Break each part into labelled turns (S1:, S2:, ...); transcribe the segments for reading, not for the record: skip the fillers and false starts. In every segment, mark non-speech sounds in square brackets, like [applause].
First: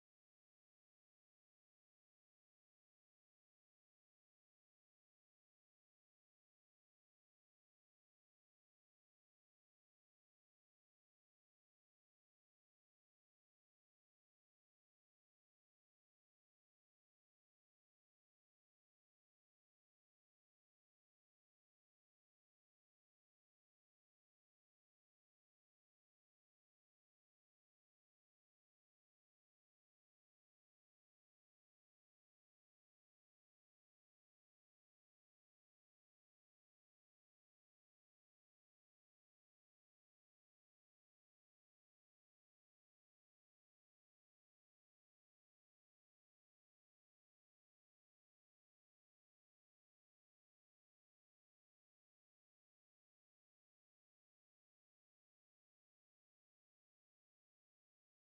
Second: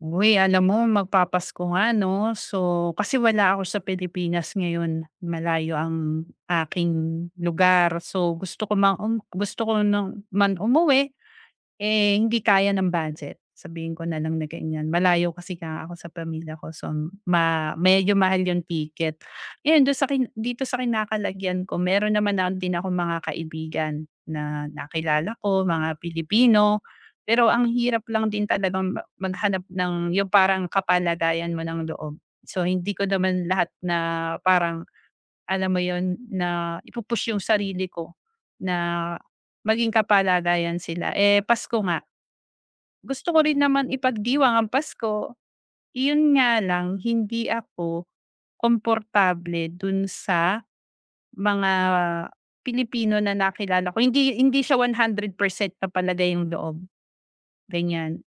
S1: Uy, alam mo magpapasko nga 'no. So, kasi wala ako sa Pilipinas ngayon, malayo ang aking lugar. So, gusto ko ng man umuwi eh, hindi kaya ng budget, sabihin ko na lang na ganyan. Malayo kasi nga ako sa pamilya ko so medyo mahal yung ticket. Ayun dun sa kin dito sa kinakalagyan ko meron naman na din ako mga kaibigan na nakilala ko, mga Pilipino. Pero ang hirap lang din talagang maghanap ng yung parang kapalagayan mo ng loob. So hindi ko naman lahat na parang alam mo yon na yung sarili ko na maging kapalagayan sila. Eh, Pasko nga gusto ko rin naman ipagdiwang ang Pasko, iyon nga lang hindi ako komportable dun sa mga Pilipino na nakilala ko. Hindi hindi siya 100% na palagay yung loob, ganyan.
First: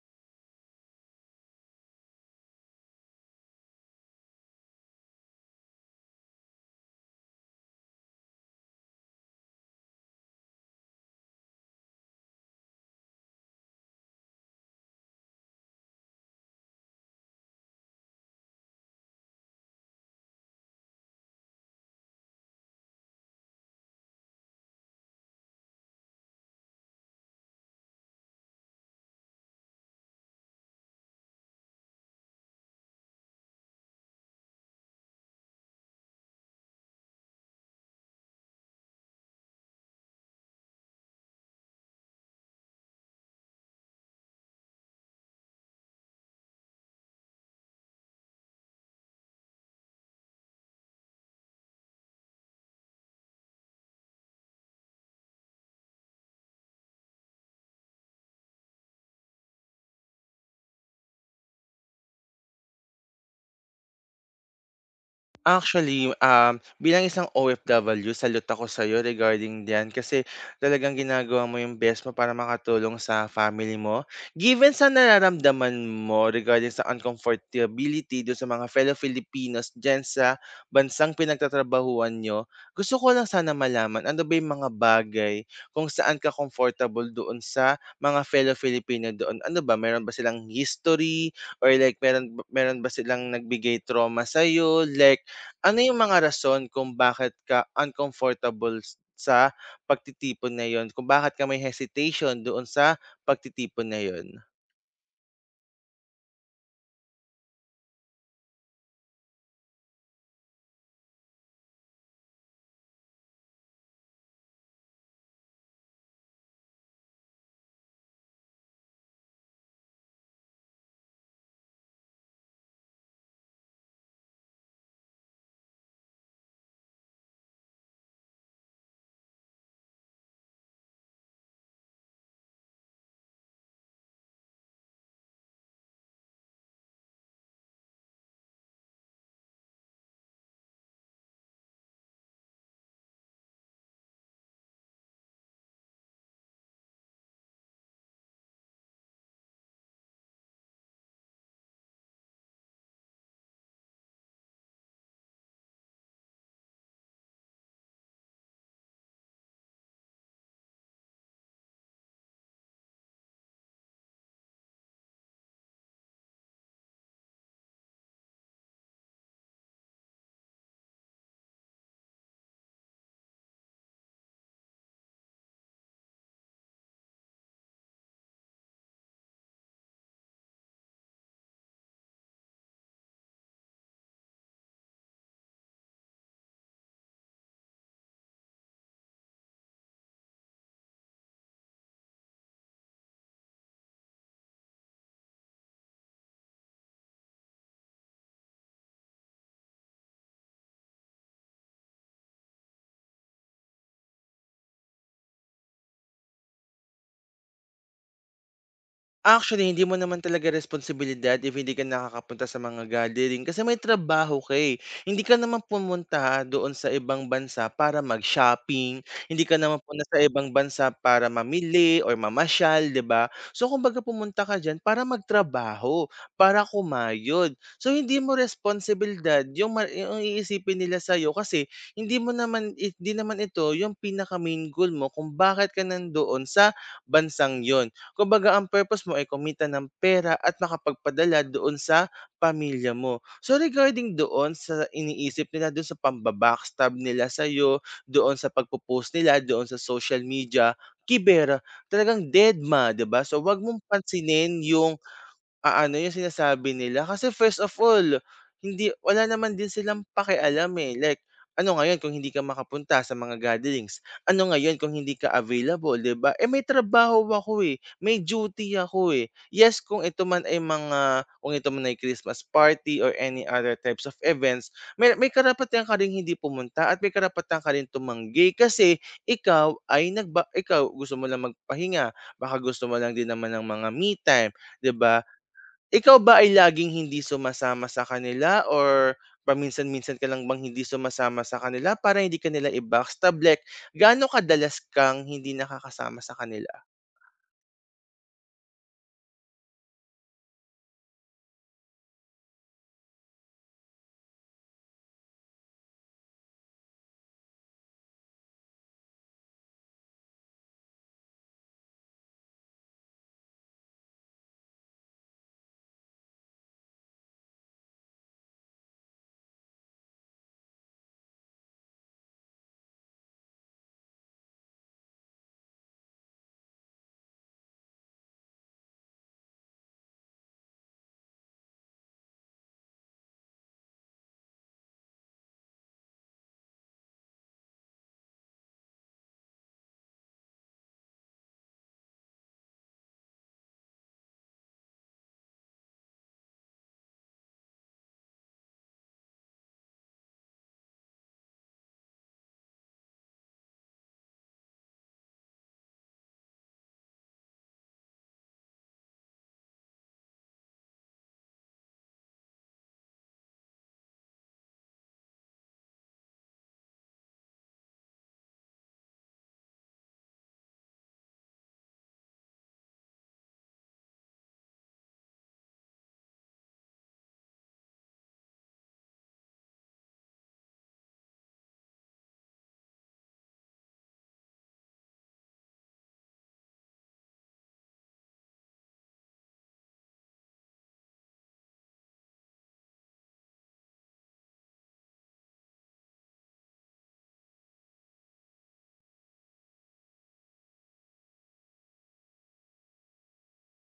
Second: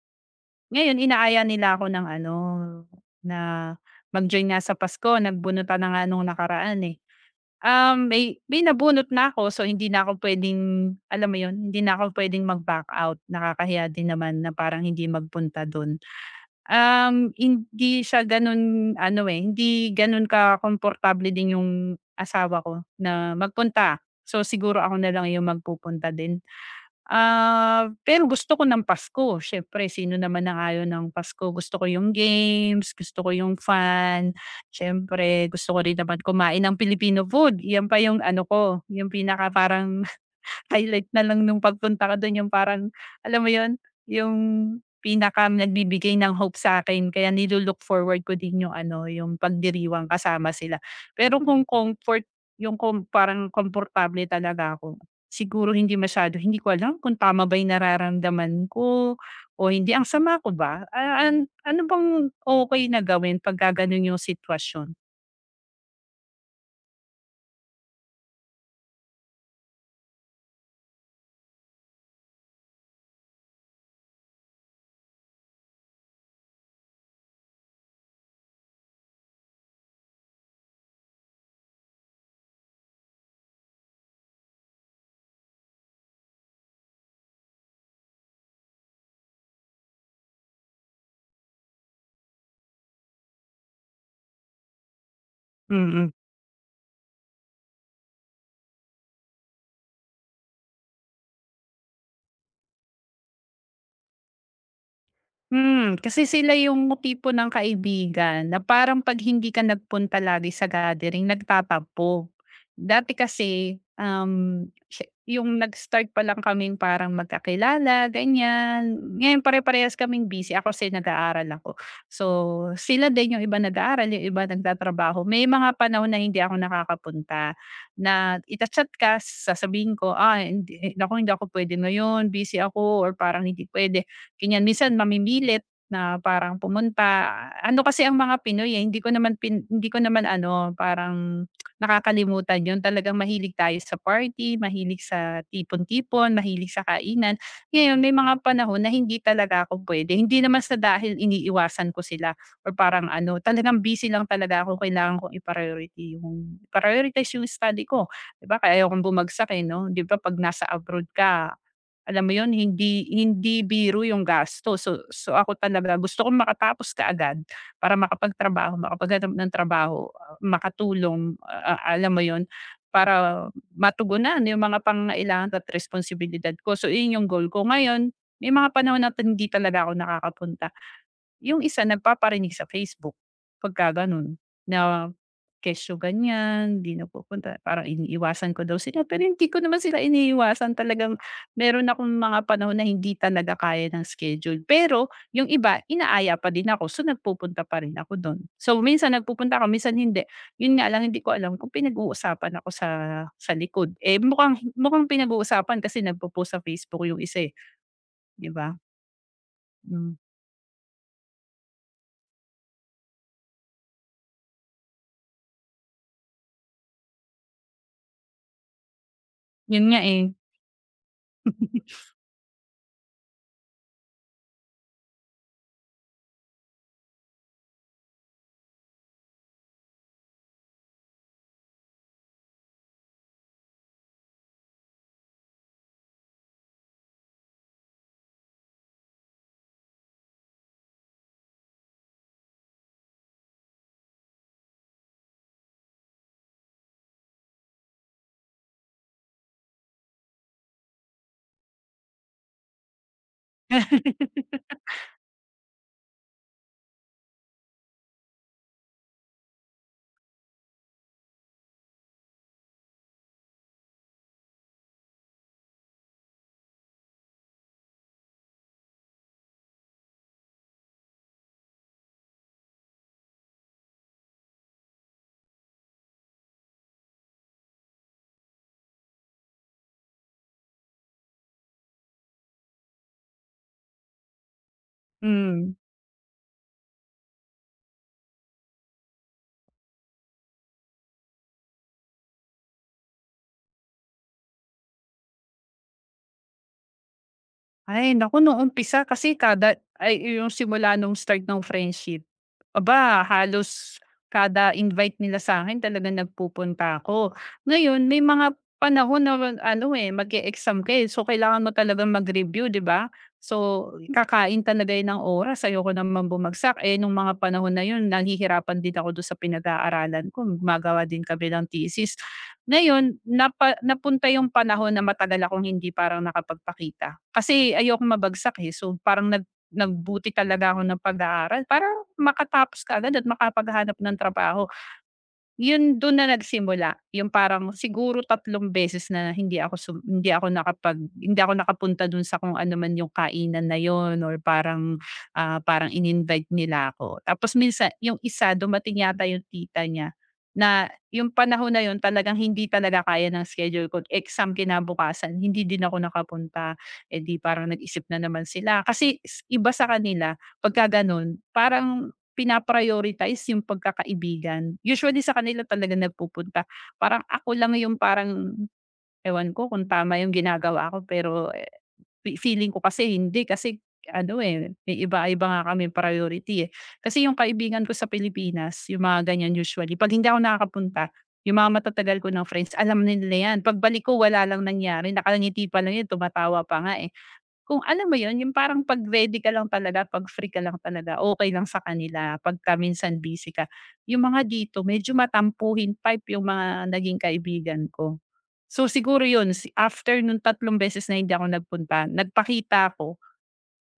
S1: Ngayon inaaya nila ako ng ano, na mag-join nga sa Pasko, nagbunutan na nga nung nakaraan, eh. Um, may may nabunot na ako so hindi na ako puwedeng, alam mo yun, hindi na ako puwedeng mag-back out. Nakakahiya din naman na parang hindi magpunta dun. Hindi siya gano'n ano, eh, hindi gano'n komportable din yung asawa ko na magpunta. So, siguro ako na lang yung magpupunta din. Ah, pero gusto ko ng Pasko, siyempre sino naman ang ayaw ng Pasko. Gusto ko yung games, gusto ko yung fun, siyempre gusto ko rin naman kumain ng Filipino food. Yan pa yung ano ko, yung pinaka parang highlight na lang nung pagpunta ko dun yung parang, alam mo yun, yung pinaka nagbibigay ng hope sa akin kaya forward ko din yung ano, yung pagdiriwang kasama sila. Pero yung kung parang komportable talaga ako, siguro hindi masyado. Hindi ko alam kung tama ba yung nararamdaman ko o hindi. Ang sama ko ba? Ah, ano bang okey na gawin pagka ganun yung sitwasyon?
S2: Actually, bilang isang OFW, salute ako sa'yo regarding diyan kasi talagang ginagawa mo yung best mo para makatulong sa family mo. Given sa nararamdaman mo regarding sa uncomfortability do sa mga fellow Filipinos diyan sa bansang pinagtatrabahuan niyo, gusto ko lang sana malaman ano ba yung mga bagay kung saan ka comfortable doon sa mga fellow Filipino doon? Ano ba, meron ba silang history or like meron meron ba silang nagbigay trauma sa'yo, like ano yung
S1: Mm.
S2: mga rason kung bakit ka uncomfortable sa pagtitipon na yun? Kung bakit ka may hesitation doon sa pagtitipon na yun?
S1: Kasi sila yung tipo ng kaibigan na parang 'pag hindi ka nagpunta lagi sa gathering nagtatampo. Dati kasi, siya yung nag-start pa lang kaming parang magkakilala ganyan, ngayon pare-parehas kaming busy ako kasi nag-aaral ako. So, sila din yung iba nag-aaral, yung iba nagtatrabaho. May mga panahon na hindi ako nakakapunta na i-cha-chat ka sasabihin ko, "Ah, hindi eh, naku hindi ako puwede ngayon, busy ako," or parang, "Hindi pwede ganyan, minsan mamimilit na parang pumunta." Ano kasi ang mga Pinoy, eh, hindi ko naman ano, parang nakakalimutan yon. Talagang mahilig tayo sa party, mahilig sa tipon-tipon, mahilig sa kainan. Ngayon may mga panahon na hindi talaga ako puwede. Hindi naman sa dahil iniiwasan ko sila or parang ano, talagang busy lang talaga ako. Kailangan kong i-priority yung prioritize yung study ko, 'di ba? Kaya ayokong bumagsak, eh, 'no? 'Di ba 'pag nasa abroad ka, alam mo yon hindi hindi biro yung gastos. So ako talaga gusto kong makatapos kaagad para makapagtrabaho, makapaghanap ng trabaho, ah, makatulong, a alam mo yon para matugunan yung mga pangangailangan at responsibilidad ko. So 'yun yung goal ko. Ngayon, may mga panahon na hindi talaga ako nakakapunta. Yung isa nagpaparinig sa Facebook pagka gano'n na kesyo ganyan, 'di napupunta parang iniiwasan ko daw sila, pero hindi ko naman sila iniiwasan talagang meron akong mga panahon na hindi talaga kaya ng schedule. Pero yung iba inaaya pa din ako, so nagpupunta pa rin ako do'n. So minsan nagpupunta ako, minsan hindi. Yun nga lang hindi ko alam kung pinag-uusapan ako sa likod, eh, mukhang mukhang pinag-uusapan kasi nagpo-post sa Facebook yung isa, eh, 'di ba?
S2: Actually, hindi mo
S1: Hmm,
S2: naman talaga responsibilidad if hindi ka nakakapunta sa mga gathering kasi may trabaho ka, eh. Hindi ka naman pumunta doon sa ibang bansa para mag-shopping, hindi ka naman
S1: Yun nga,
S2: pumunta sa
S1: eh.
S2: ibang bansa para mamili or mamasyal, 'di ba? So, kumbaga pumunta ka diyan para magtrabaho, para kumayod. So, hindi mo responsibilidad yung yung iisipin nila sa'yo kasi hindi naman ito yung pinaka-main goal mo kung bakit ka nandoon sa bansang 'yon. Kumbaga ang purpose mo ay kumita ng pera at makapagpadala doon sa pamilya mo. So regarding doon sa iniisip nila doon sa pamba-backstab nila sa'yo, doon sa pagpo-post nila, doon sa social media, kiber, talagang dedma, 'di ba? So 'wag mong
S1: [laughs]
S2: pansinin yung yung sinasabi nila kasi first of all, wala naman din silang pakialam, eh, like ano ngayon kung hindi ka makapunta sa mga gatherings, ano ngayon kung hindi ka available, 'di ba? Eh, may trabaho ako, eh, may duty ako, eh. Yes, kung ito man ay Christmas party or any other types of events, may karapatan ka ring hindi pumunta at may karapatan ka rin tumanggi kasi ikaw ay nagba ikaw gusto mo lang magpahinga, baka gusto mo lang din naman ng mga me time, 'di ba?
S1: Hmm.
S2: Ikaw ba ay laging hindi sumasama sa kanila or paminsan-minsan ka lang bang hindi sumasama sa kanila para hindi ka nila i-backstab? Like, gaano kadalas kang hindi nakakasama sa kanila?
S1: Ay naku, nung umpisa kasi kada ay yung simula nung start ng friendship, aba halos kada invite nila sa akin talaga nagpupunta ako. Ngayon may mga panahon na ano, eh, mag exam ka, eh, so kailangan mo talaga mag-review, 'di ba? So, kakain talaga yun ng oras, ayoko naman bumagsak. Eh, nung mga panahon na yun nahihirapan din ako dun sa pinag-aaralan ko, gumagawa din kami ng thesis. Ngayon napunta yung panahon na matagal akong hindi parang nakapagpakita. Kasi ayoko mabagsak, eh, so parang nagbuti talaga ako ng pag-aaral para makatapos kaagad at makapaghanap ng trabaho. Yun dun na nagsimula, yung parang siguro tatlong beses na hindi ako sum hindi ako nakapag hindi ako nakapunta dun sa kung ano man yung kainan na yun or parang, parang in-invite nila ako. Tapos minsan yung isa dumating yata yung tita niya na yung panahon na yun talagang hindi talaga kaya ng schedule ko, exam kinabukasan hindi din ako nakapunta. Eh, di parang nag-isip na naman sila kasi iba sa kanila pagka ganun parang pina yung pagkakaibigan. Usually sa kanila talaga nagpupunta. Parang ako lang yung parang ewan ko kung tama yung ginagawa ko pero, eh, feeling ko kasi hindi kasi ano, eh, may iba-iba nga kaming priority, eh. Kasi yung kaibigan ko sa Pilipinas, yung mga ganyan usually 'pag hindi ako nakakapunta, yung mga matatagal ko ng friends alam na nila 'yan. Pagbalik ko wala lang nangyari, nakangiti pa lang 'yan, tumatawa pa nga, eh. Kung alam mo yun, yung parang 'pag ready ka lang talaga, 'pag free ka lang talaga, okay lang sa kanila pagka minsan busy ka. Yung mga dito medyo matampuhin yung mga naging kaibigan ko. So siguro yun after nung tatlong beses na hindi ako nagpunta, nagpakita ako.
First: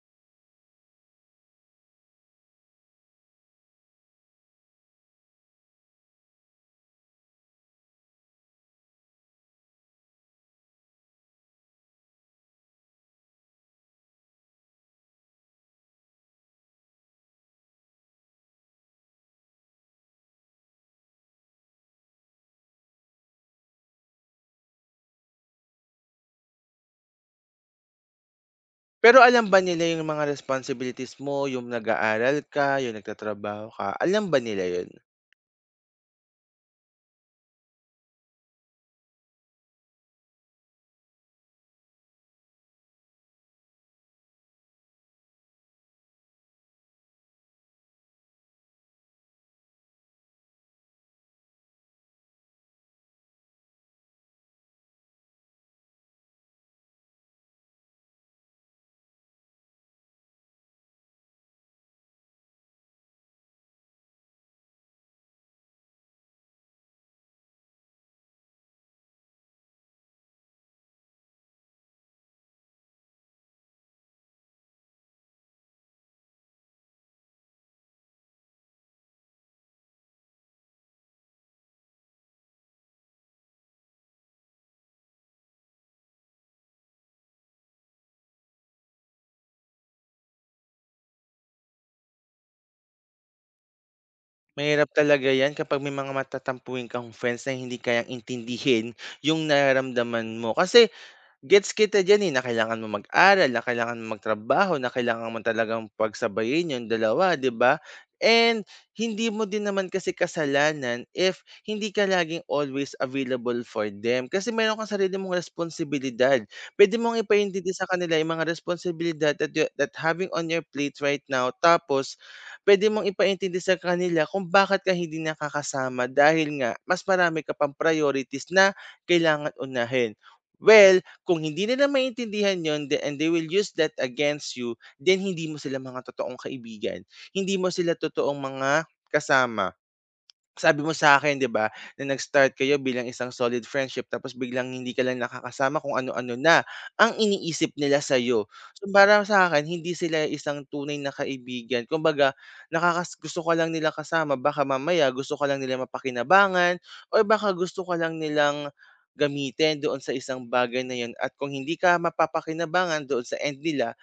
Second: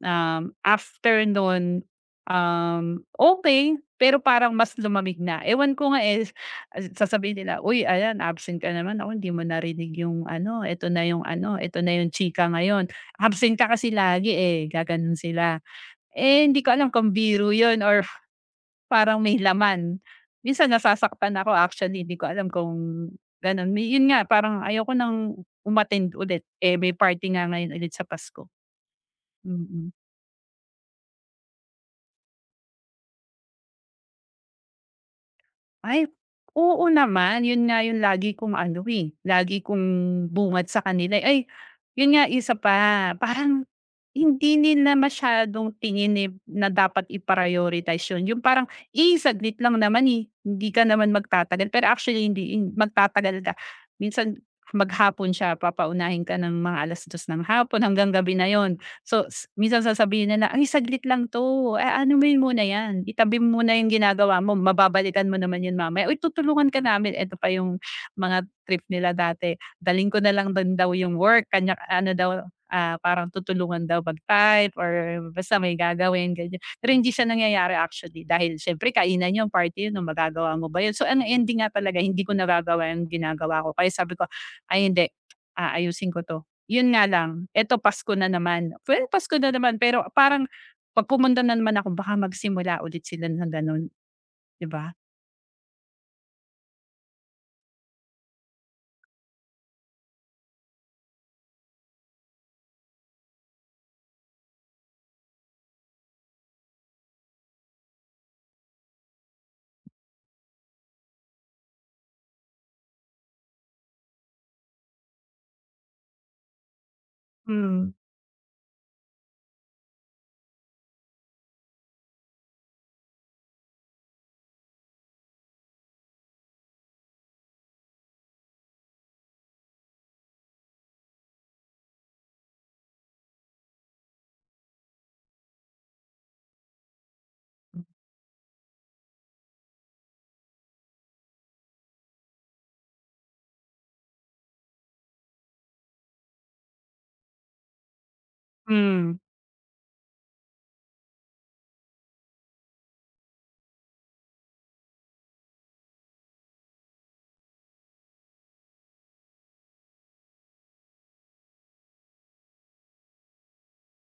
S1: After nun, okay pero parang mas lumamig na. Ewan ko nga, eh, sasabihin nila, "Uy, ayan absent ka naman." Naku, hindi mo narinig yung ano, eto na yung ano, eto na yung chika ngayon. Absent ka kasi lagi, eh, gaganon sila. Eh, hindi ko alam kung biro yun or parang may laman. Minsan nasasaktan ako actually, hindi ko alam kung ganon. Yun nga, parang ayoko ng umattend ulit, eh, may party nga ngayon ulit sa Pasko,
S2: Pero alam ba
S1: mm.
S2: nila
S1: Mm.
S2: yung mga responsibilities mo, yung nag-aaral ka, yung nagtatrabaho ka, alam ba nila yun?
S1: Ay, oo naman. Yun nga yung lagi kong ano, eh, lagi kong bungad sa kanila, eh. Ay, yun nga isa pa, parang hindi nila masyadong tingin, eh, na dapat i-prioritize yun. Yung parang, "Eh, saglit lang naman, eh, hindi ka naman magtatagal." Pero actually hindi, magtatagal ka. Minsan maghapon siya, papaunahin ka ng mga alas dos ng hapon hanggang gabi na yon. So, minsan sasabihin nila, "Ay saglit lang 'to, eh ano mo muna 'yan, itabi mo muna 'yung ginagawa mo, mababalikan mo naman 'yun mamaya. Uy tutulungan ka namin." Eto pa 'yung mga trip nila dati, dalhin ko na lang din daw 'yung work kanya ano daw, parang tutulungan daw mag-type or basta may gagawin ganiyan. Pero hindi siya nangyayari actually dahil siyempre kainan yung party 'yun, oh, magagawa mo ba 'yun? So, ang ending nga talaga hindi ko nagagawa 'yung ginagawa ko kaya sabi ko, "Ay hindi, aayusin ko 'to." Yun nga lang, eto Pasko na naman. Well, Pasko na naman pero parang 'pag pumunta na naman ako baka magsimula ulit sila ng gano'n, 'di
S2: Mahirap
S1: ba?
S2: talaga yan kapag may mga matatampuin kang friends na hindi kayang intindihin yung nararamdaman mo. Kasi gets kita diyan, eh, na kailangan mo mag-aral, na kailangan mong magtrabaho, na kailangan mo talagang pagsabayin yung dalawa, 'di ba? And hindi mo din naman kasi kasalanan if hindi ka laging always available for them kasi meron kang sarili mong responsibilidad. Puwede mong ipaintindi sa
S1: Hmm.
S2: kanila yung mga responsibilidad that having on your plate right now, tapos puwede mong ipaintindi sa kanila kung bakit ka hindi nakakasama dahil nga mas marami ka pang priorities na kailangan unahin. Well, kung hindi nila maintindihan yon, and they will use that against you, then hindi mo sila mga totoong kaibigan, hindi mo sila totoong mga kasama. Sabi mo sa akin 'di ba, na nag-start kayo bilang isang solid friendship tapos biglang hindi ka lang nakakasama, kung ano-ano na ang iniisip nila sa iyo. So,
S1: Hmm,
S2: para sa akin hindi sila isang tunay na kaibigan, kumbaga gusto ka lang nila kasama, baka mamaya gusto ka lang nila mapakinabangan o baka gusto ka lang nilang gamitin doon sa isang bagay na 'yun, at kung hindi ka mapapakinabangan doon sa end nila,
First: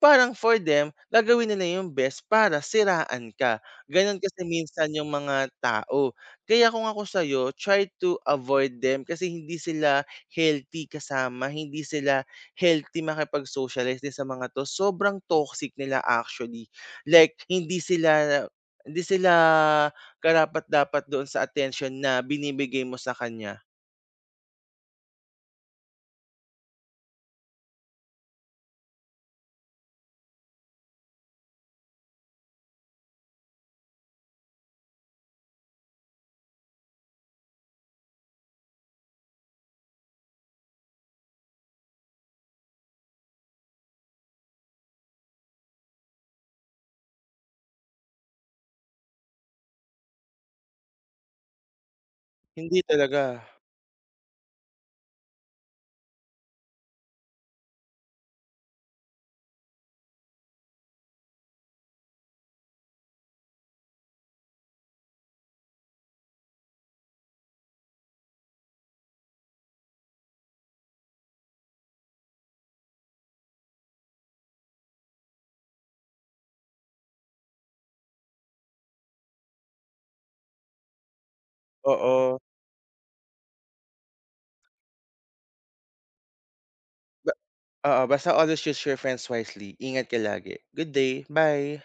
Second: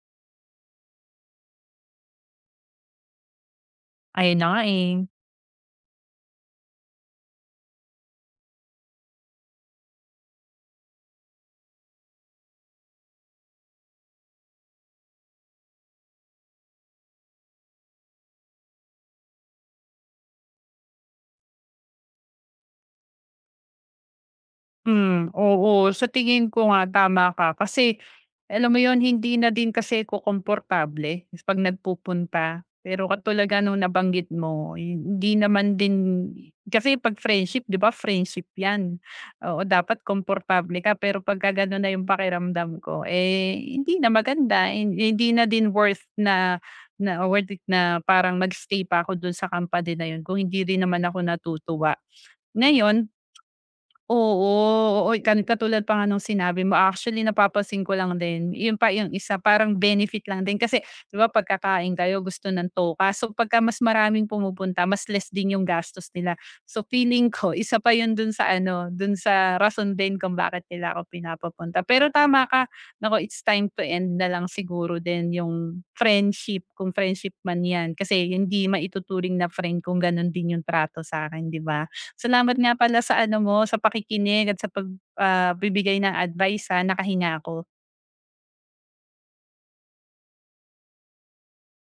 S2: parang for them, gagawin nila yung best para siraan ka. Gano'n
S1: Ayun
S2: kasi
S1: na nga,
S2: minsan
S1: eh.
S2: yung mga tao. Kaya kung ako sa'yo, try to avoid them kasi hindi sila healthy kasama, hindi sila healthy makipag-socialize din sa mga 'to. Sobrang toxic nila actually. Like hindi sila karapat-dapat doon sa attention na binibigay mo sa kanya.
S1: Hmm, oo. Sa tingin ko nga tama ka kasi alam mo yon hindi na din kasi ko komportable 'pag nagpupunta. Pero katulad nga nung nabanggit mo, hindi naman din kasi 'pag friendship 'di ba friendship 'yan. Oo, dapat komportable ka pero pagka gano'n na 'yung pakiramdam ko, eh, hindi na maganda, hindi na din worth na na worth it na parang pa ako dun sa company na 'yun kung hindi rin naman ako natutuwa.
S2: Hindi
S1: Ngayon.
S2: talaga,
S1: Oo, oo, katulad pa nga nung sinabi mo. Actually, napapansin ko lang din, yun pa yung isa, parang benefit lang din kasi 'di ba pagkakain kayo gusto ng toka. So, pagka mas maraming pumupunta, mas less din yung gastos nila. So, feeling ko [laughs] isa pa yun dun sa ano, dun sa rason din kung bakit nila ako pinapapunta. Pero tama ka, naku, it's time to end na lang siguro din yung friendship, kung friendship man 'yan. Kasi hindi maituturing na friend kung ganun din yung trato sa akin 'di ba?
S2: oo.
S1: Salamat nga pala sa ano mo, sa pakikinig at sa pagbibigay ng advice ha, nakahinga ako.
S2: Oo, basta always choose your friends wisely. Ingat ka lagi. Good day, bye.